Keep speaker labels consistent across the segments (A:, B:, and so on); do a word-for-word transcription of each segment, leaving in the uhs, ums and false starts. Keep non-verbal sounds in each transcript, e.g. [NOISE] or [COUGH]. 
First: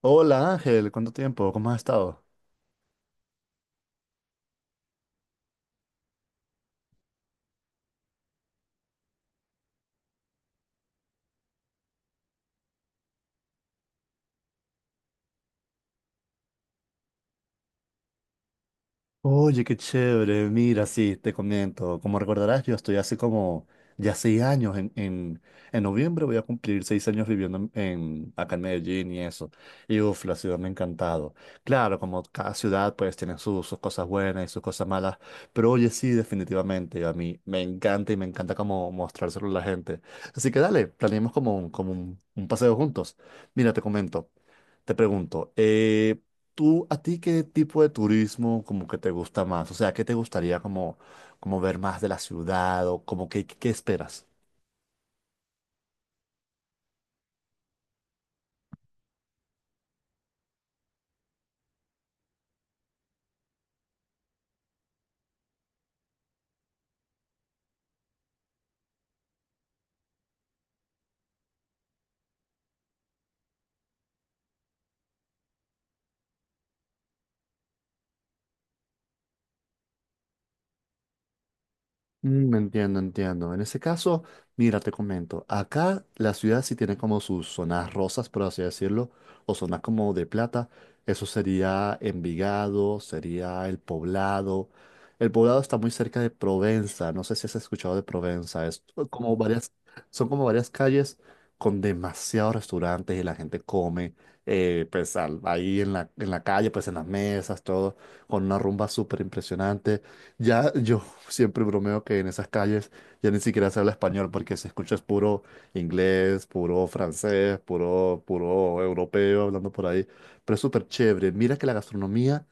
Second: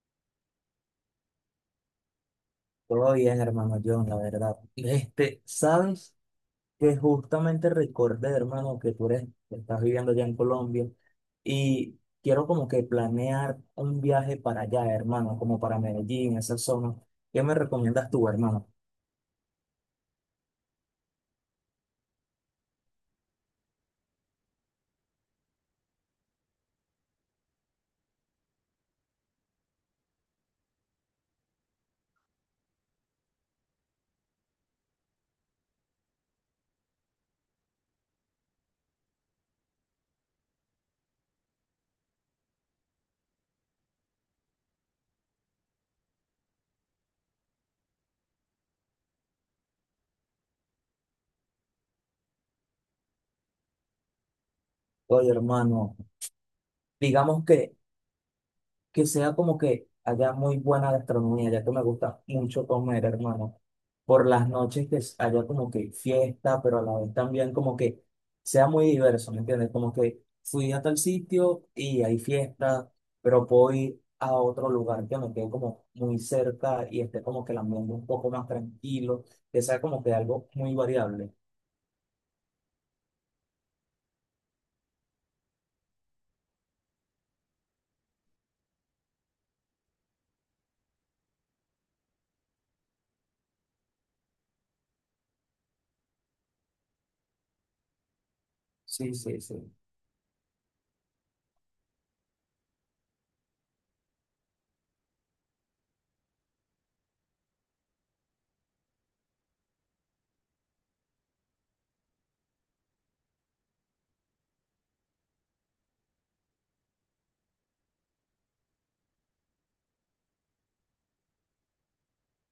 A: Hola Ángel, ¿cuánto tiempo? ¿Cómo has estado?
B: Todo bien, hermano John, la verdad. Este, sabes que justamente recordé, hermano, que tú eres, que estás viviendo allá en Colombia y quiero como que planear un viaje para allá, hermano, como para Medellín, esa zona. ¿Qué me recomiendas tú, hermano?
A: Oye, qué chévere. Mira, sí, te comento. Como recordarás, yo estoy hace como ya seis años. En, en, en noviembre voy a cumplir seis años viviendo en, en- acá en Medellín y eso. Y uff, la ciudad me ha encantado. Claro, como cada ciudad pues tiene sus sus cosas buenas y sus cosas malas. Pero oye, sí, definitivamente. A mí me encanta y me encanta como mostrárselo a la gente. Así que dale, planeemos como un, como un un paseo juntos. Mira, te comento. Te pregunto, eh, ¿tú a ti qué tipo de turismo como que te gusta más? O sea, ¿qué te gustaría como, como ver más de la ciudad o como que qué qué esperas?
B: Oye, hermano, digamos que que sea como que haya muy buena gastronomía, ya que me gusta mucho comer, hermano. Por las noches que s- haya como que fiesta, pero a la vez también como que sea muy diverso, ¿me entiendes? Como que fui a tal sitio y hay fiesta, pero puedo ir a otro lugar que me quede como muy cerca y esté como que el ambiente un poco más tranquilo, que sea como que algo muy variable.
A: Mm, Entiendo, entiendo. En ese caso, mira, te comento, acá la ciudad sí tiene como sus zonas rosas, por así decirlo, o zonas como de plata. Eso sería Envigado, sería El Poblado. El Poblado está muy cerca de Provenza, no sé si has escuchado de Provenza, es
B: Sí,
A: como
B: sí, sí.
A: varias, son como varias calles con demasiados restaurantes y la gente come, eh, pues al- ahí en la, en la calle, pues en las mesas, todo, con una rumba súper impresionante. Ya yo siempre bromeo que en esas calles ya ni siquiera se habla español porque se escucha es puro inglés, puro francés, puro, puro europeo hablando por ahí. Pero es súper chévere. Mira que la gastronomía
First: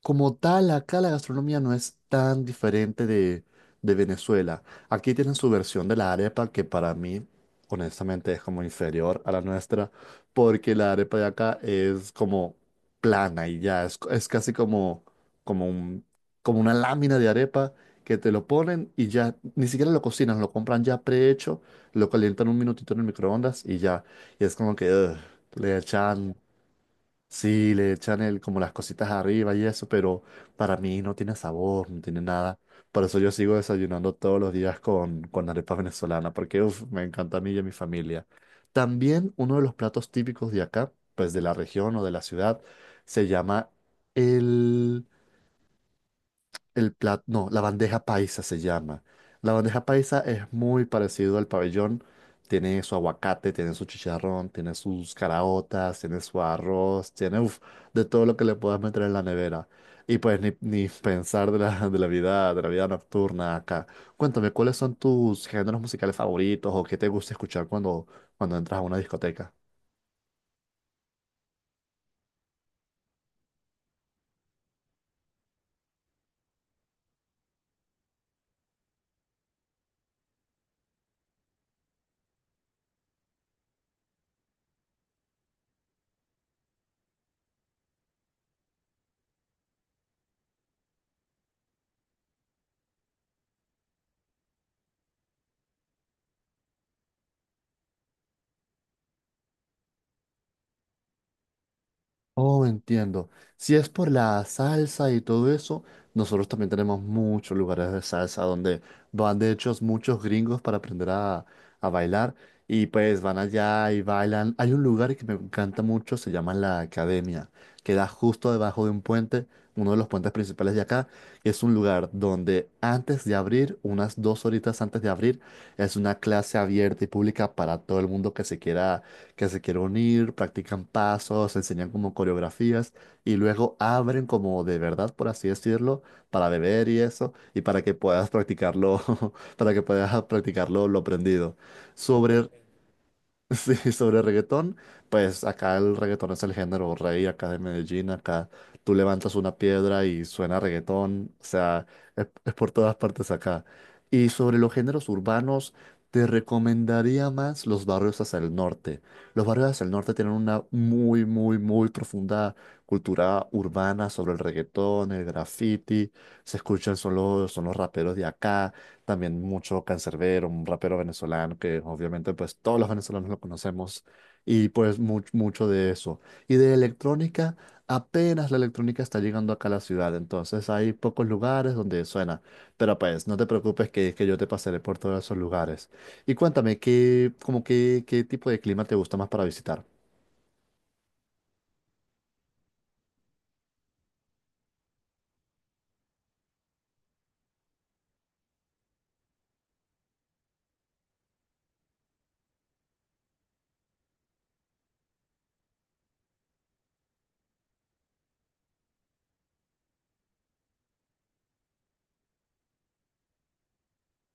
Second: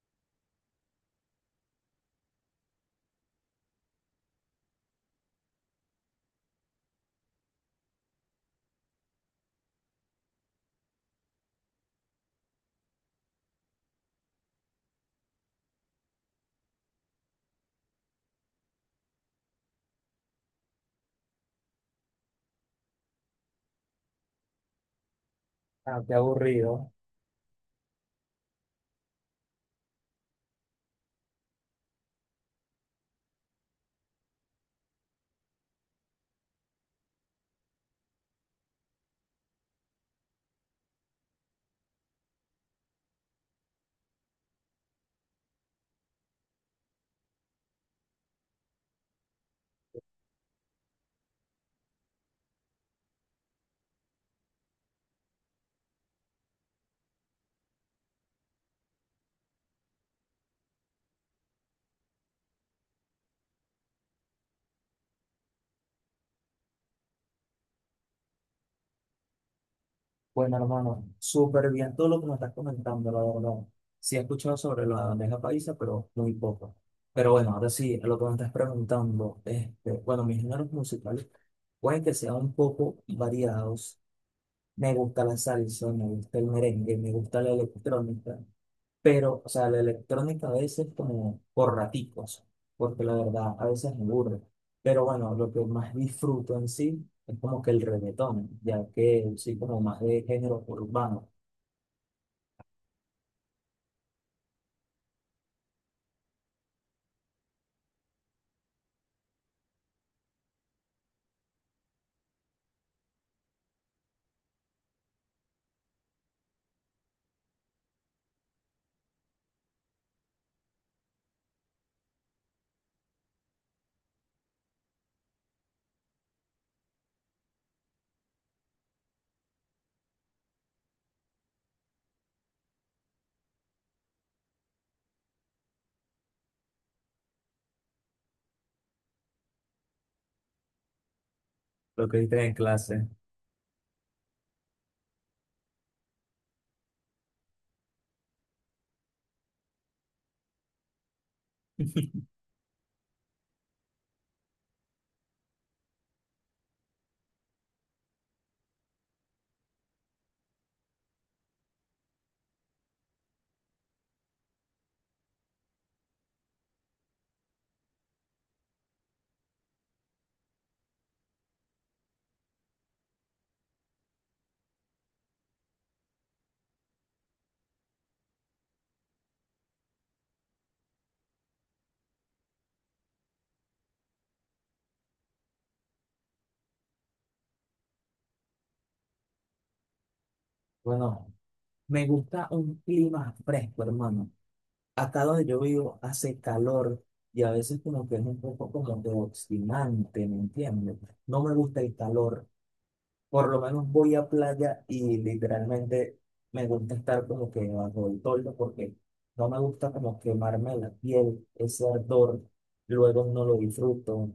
A: como tal, acá la gastronomía no es tan diferente de, de Venezuela. Aquí tienen su versión de la arepa, que para mí, honestamente, es como inferior a la nuestra, porque la arepa de acá es como plana y ya, es, es casi como, como un, como una lámina de arepa que te lo ponen y ya, ni siquiera lo cocinan, lo compran ya prehecho, lo calientan un minutito en el microondas y ya, y es como que ugh, le
B: Ah, qué
A: echan
B: aburrido.
A: Sí, le echan el, como las cositas arriba y eso, pero para mí no tiene sabor, no tiene nada. Por eso yo sigo desayunando todos los días con, con arepa venezolana, porque uf, me encanta a mí y a mi familia. También uno de los platos típicos de acá, pues de la región o de la ciudad, se llama el el plato, no, la bandeja paisa se llama. La bandeja paisa es muy parecido al pabellón. Tiene su aguacate, tiene su chicharrón, tiene sus caraotas, tiene su arroz, tiene uf, de todo lo que le puedas meter en la nevera. Y pues ni, ni pensar de la, de la vida, de la vida nocturna acá. Cuéntame, ¿cuáles son tus géneros musicales favoritos o qué te gusta escuchar cuando, cuando entras a una discoteca?
B: Bueno, hermano, súper bien todo lo que me estás comentando, la verdad. Sí he escuchado sobre la bandeja paisa, pero muy poco. Pero bueno, ahora sí, lo que me estás preguntando, este, bueno, mis géneros musicales pueden que sean un poco variados. Me gusta la salsa, me gusta el merengue, me gusta la electrónica, pero, o sea, la electrónica a veces como por raticos, porque la verdad a veces me aburre. Pero bueno, lo que más disfruto en sí es como que el reggaetón, ya que sí como más de género urbano,
A: Oh, entiendo. Si es por la salsa y todo eso, nosotros también tenemos muchos lugares de salsa donde van de hecho muchos gringos para aprender a, a bailar y pues van allá y bailan. Hay un lugar que me encanta mucho, se llama La Academia, queda justo debajo de un puente, uno de los puentes principales de acá. Y es un lugar donde antes de abrir, unas dos horitas antes de abrir, es una clase abierta y pública para todo el mundo que se quiera que se quieren unir, practican pasos, enseñan como coreografías y luego abren como de verdad, por así decirlo, para beber y eso, y para que puedas practicarlo, [LAUGHS] para que puedas practicarlo lo aprendido.
B: lo que viste
A: Sobre
B: en clase.
A: [LAUGHS] Sí, sobre reggaetón, pues acá el reggaetón es el género rey acá de Medellín, acá tú levantas una piedra y suena reggaetón, o sea, es, es por todas partes acá. Y sobre los géneros urbanos, te recomendaría más los barrios hacia el norte. Los barrios hacia el norte tienen una muy, muy, muy profunda cultura urbana sobre el reggaetón, el graffiti, se escuchan, son los, son los raperos de acá. También mucho Canserbero, un rapero venezolano que obviamente pues todos los venezolanos lo conocemos y pues much- mucho de eso. Y de electrónica, apenas la electrónica está llegando acá a la ciudad, entonces hay pocos lugares donde suena. Pero pues no te preocupes que, que yo te pasaré por todos esos lugares. Y cuéntame, ¿qué, como qué, qué tipo de clima te gusta más para visitar?
B: Bueno, me gusta un clima fresco, hermano. Acá donde yo vivo hace calor y a veces como que es un poco como de obstinante, ¿me entiendes? No me gusta el calor. Por lo menos voy a playa y literalmente me gusta estar como que bajo el toldo porque no me gusta como quemarme la piel, ese ardor, luego no lo disfruto,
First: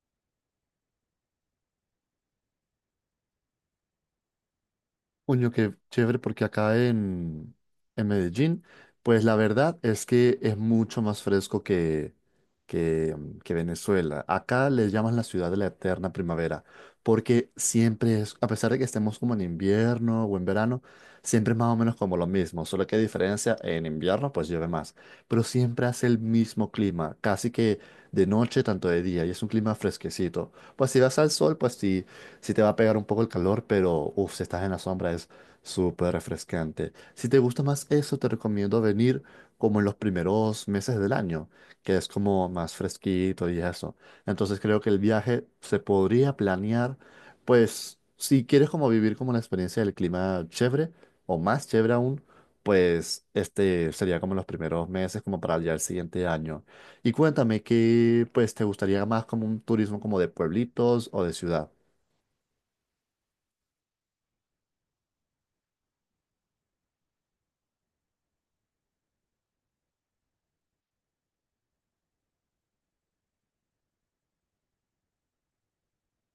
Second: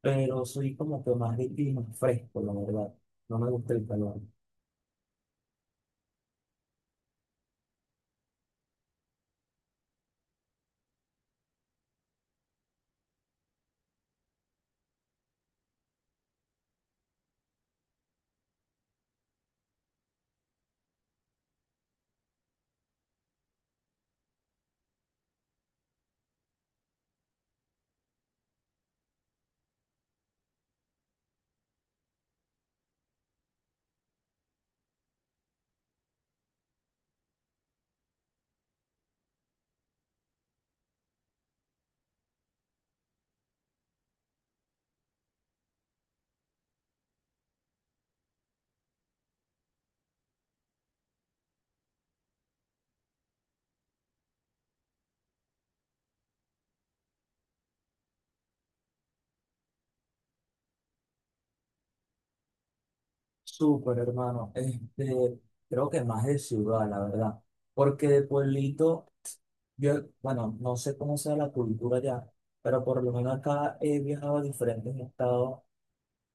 B: pero soy como que más de clima fresco, la verdad. No me gusta el calor.
A: Coño, qué chévere, porque acá en, en Medellín, pues la verdad es que es mucho más fresco que, que, mm, que Venezuela. Acá le llaman la ciudad de la eterna primavera, porque siempre es, a pesar de que estemos como en invierno o en verano, siempre es más o menos como lo mismo, solo que hay diferencia, en invierno pues llueve más, pero siempre hace el mismo clima, casi que de noche, tanto de día, y es un clima fresquecito. Pues si vas al sol, pues sí sí te va a pegar un poco el calor, pero uff, si estás en la sombra es súper refrescante. Si te gusta más eso, te recomiendo venir como en los primeros meses del año, que es como más fresquito y eso. Entonces creo que el viaje se podría planear, pues si quieres como vivir como la experiencia del clima chévere o más chévere aún, pues este sería como los primeros meses como para ya el siguiente año. Y cuéntame qué pues te gustaría más como un turismo como de pueblitos o de ciudad.
B: Súper, hermano. Este, creo que más de ciudad, la verdad. Porque de pueblito, yo, bueno, no sé cómo sea la cultura allá, pero por lo menos acá he viajado a diferentes estados.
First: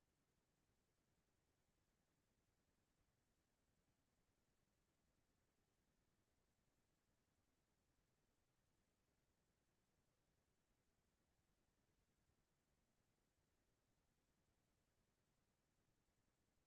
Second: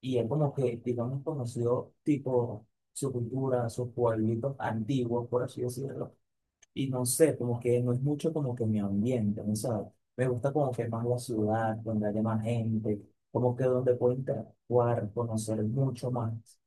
B: Y es como que, digamos, conoció tipo su cultura, sus pueblitos antiguos, por así decirlo. Y no sé, como que no es mucho como que mi ambiente, ¿no sabes? Me gusta como que más la ciudad, donde haya más gente, como que donde puedo interactuar, conocer mucho más.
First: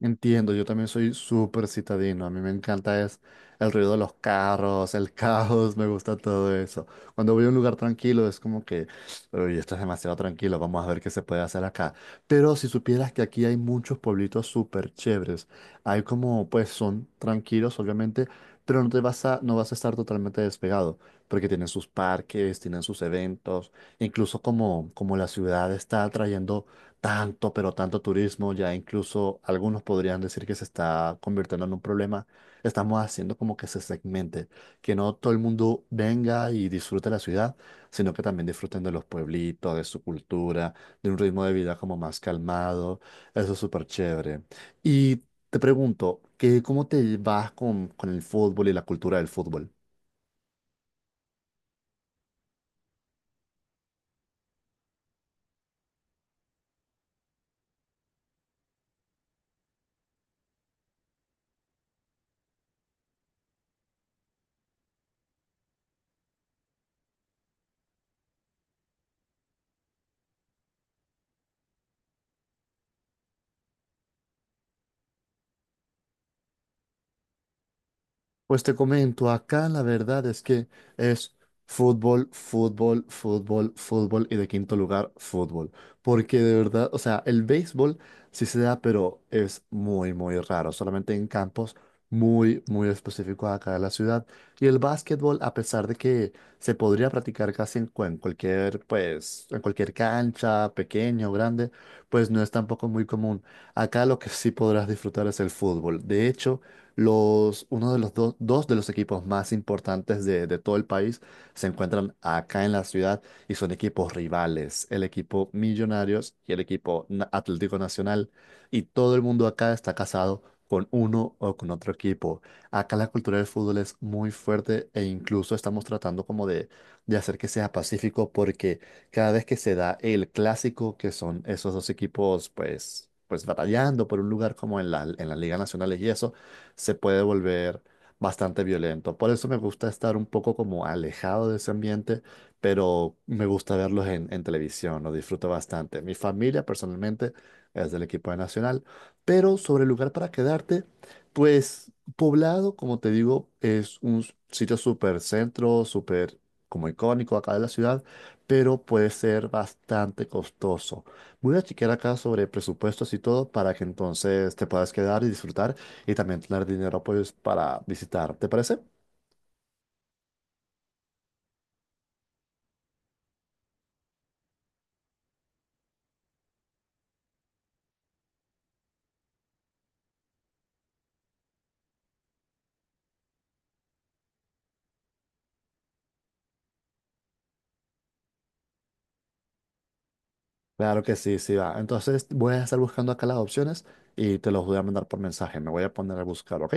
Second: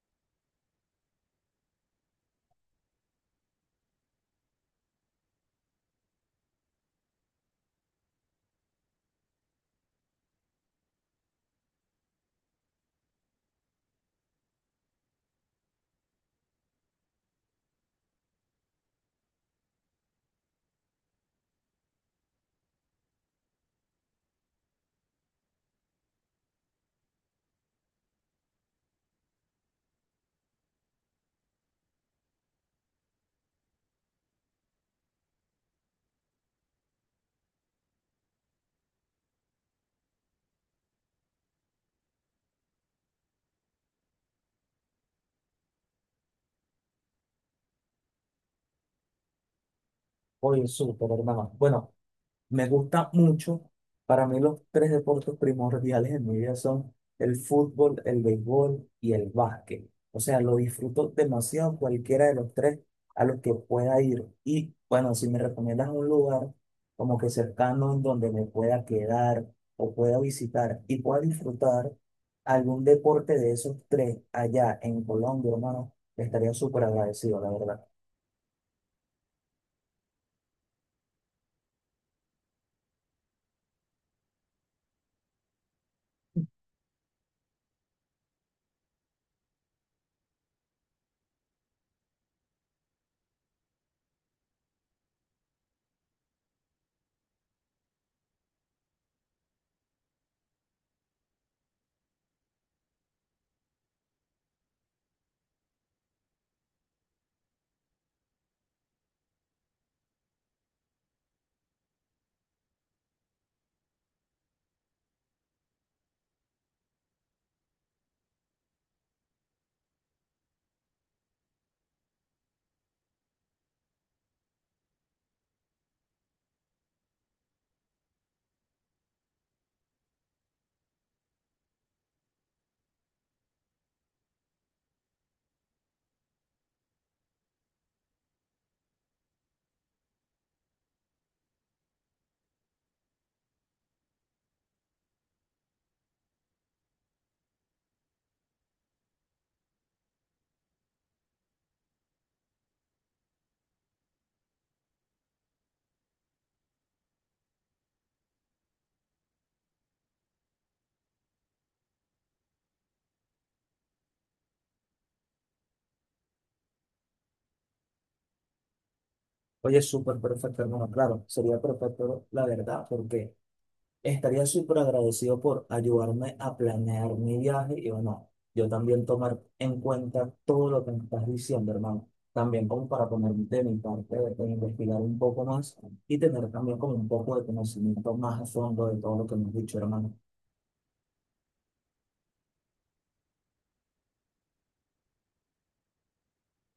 A: Entiendo, yo también soy súper citadino. A mí me encanta es el ruido de los carros, el [LAUGHS] caos, me gusta todo eso. Cuando voy a un lugar tranquilo es como que, uy, esto es demasiado tranquilo, vamos a ver qué se puede hacer acá. Pero si supieras que aquí hay muchos pueblitos súper chéveres, hay como, pues son tranquilos, obviamente, pero no te vas a, no vas a estar totalmente despegado, porque tienen sus parques, tienen sus eventos, incluso como, como la ciudad está atrayendo tanto, pero tanto turismo, ya incluso algunos podrían decir que se está convirtiendo en un problema. Estamos haciendo como que se segmente, que no todo el mundo venga y disfrute la ciudad, sino que también disfruten de los pueblitos, de su cultura, de un ritmo de vida como más calmado. Eso es súper chévere. Y te pregunto, ¿qué, cómo te vas con, con el fútbol y la cultura del fútbol?
B: Oye, súper, hermano. Bueno, me gusta mucho. Para mí los tres deportes primordiales en mi vida son el fútbol, el béisbol y el básquet. O sea, lo disfruto demasiado cualquiera de los tres a los que pueda ir. Y bueno, si me recomiendas un lugar como que cercano en donde me pueda quedar o pueda visitar y pueda disfrutar algún deporte de esos tres allá en Colombia, hermano, estaría súper agradecido, la verdad.
A: Pues te comento, acá la verdad es que es fútbol, fútbol, fútbol, fútbol y de quinto lugar, fútbol. Porque de verdad, o sea, el béisbol sí se da, pero es muy, muy raro, solamente en campos muy, muy específicos acá de la ciudad. Y el básquetbol, a pesar de que se podría practicar casi en, cu- en cualquier, pues, en cualquier cancha, pequeño o grande, pues no es tampoco muy común. Acá lo que sí podrás disfrutar es el fútbol. De hecho, los, uno de los do- dos de los equipos más importantes de, de todo el país se encuentran acá en la ciudad y son equipos rivales, el equipo Millonarios y el equipo Na- Atlético Nacional. Y todo el mundo acá está casado con uno o con otro equipo. Acá la cultura del fútbol es muy fuerte e incluso estamos tratando como de, de hacer que sea pacífico porque cada vez que se da el clásico, que son esos dos equipos pues, pues batallando por un lugar como en la, en las ligas nacionales y eso, se puede volver bastante violento. Por eso me gusta estar un poco como alejado de ese ambiente, pero me gusta verlos en, en televisión, lo disfruto bastante. Mi familia personalmente es del equipo de Nacional, pero sobre el lugar para quedarte, pues Poblado, como te digo, es un sitio súper centro, súper como icónico acá de la ciudad, pero puede ser bastante costoso. Voy a chequear acá sobre presupuestos y todo para que entonces te puedas quedar y disfrutar y también tener dinero pues para visitar. ¿Te parece?
B: Oye, súper perfecto, hermano. Claro, sería perfecto, la verdad, porque... Estaría súper agradecido por ayudarme a planear mi viaje y bueno, yo también tomar en cuenta todo lo que me estás diciendo, hermano. También como para poner de mi parte, de investigar un poco más y tener también como un poco de conocimiento más a fondo de todo lo que me has dicho, hermano.
A: Claro que sí, sí va. Entonces voy a estar buscando acá las opciones y te los voy a mandar por mensaje. Me voy a poner a buscar, ¿ok?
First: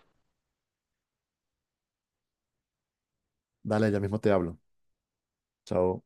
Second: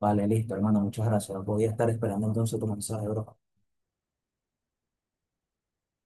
B: Vale, listo, hermano, muchas gracias. Voy a estar esperando entonces tu mensaje, bro.
A: Dale, ya mismo te hablo. Chao.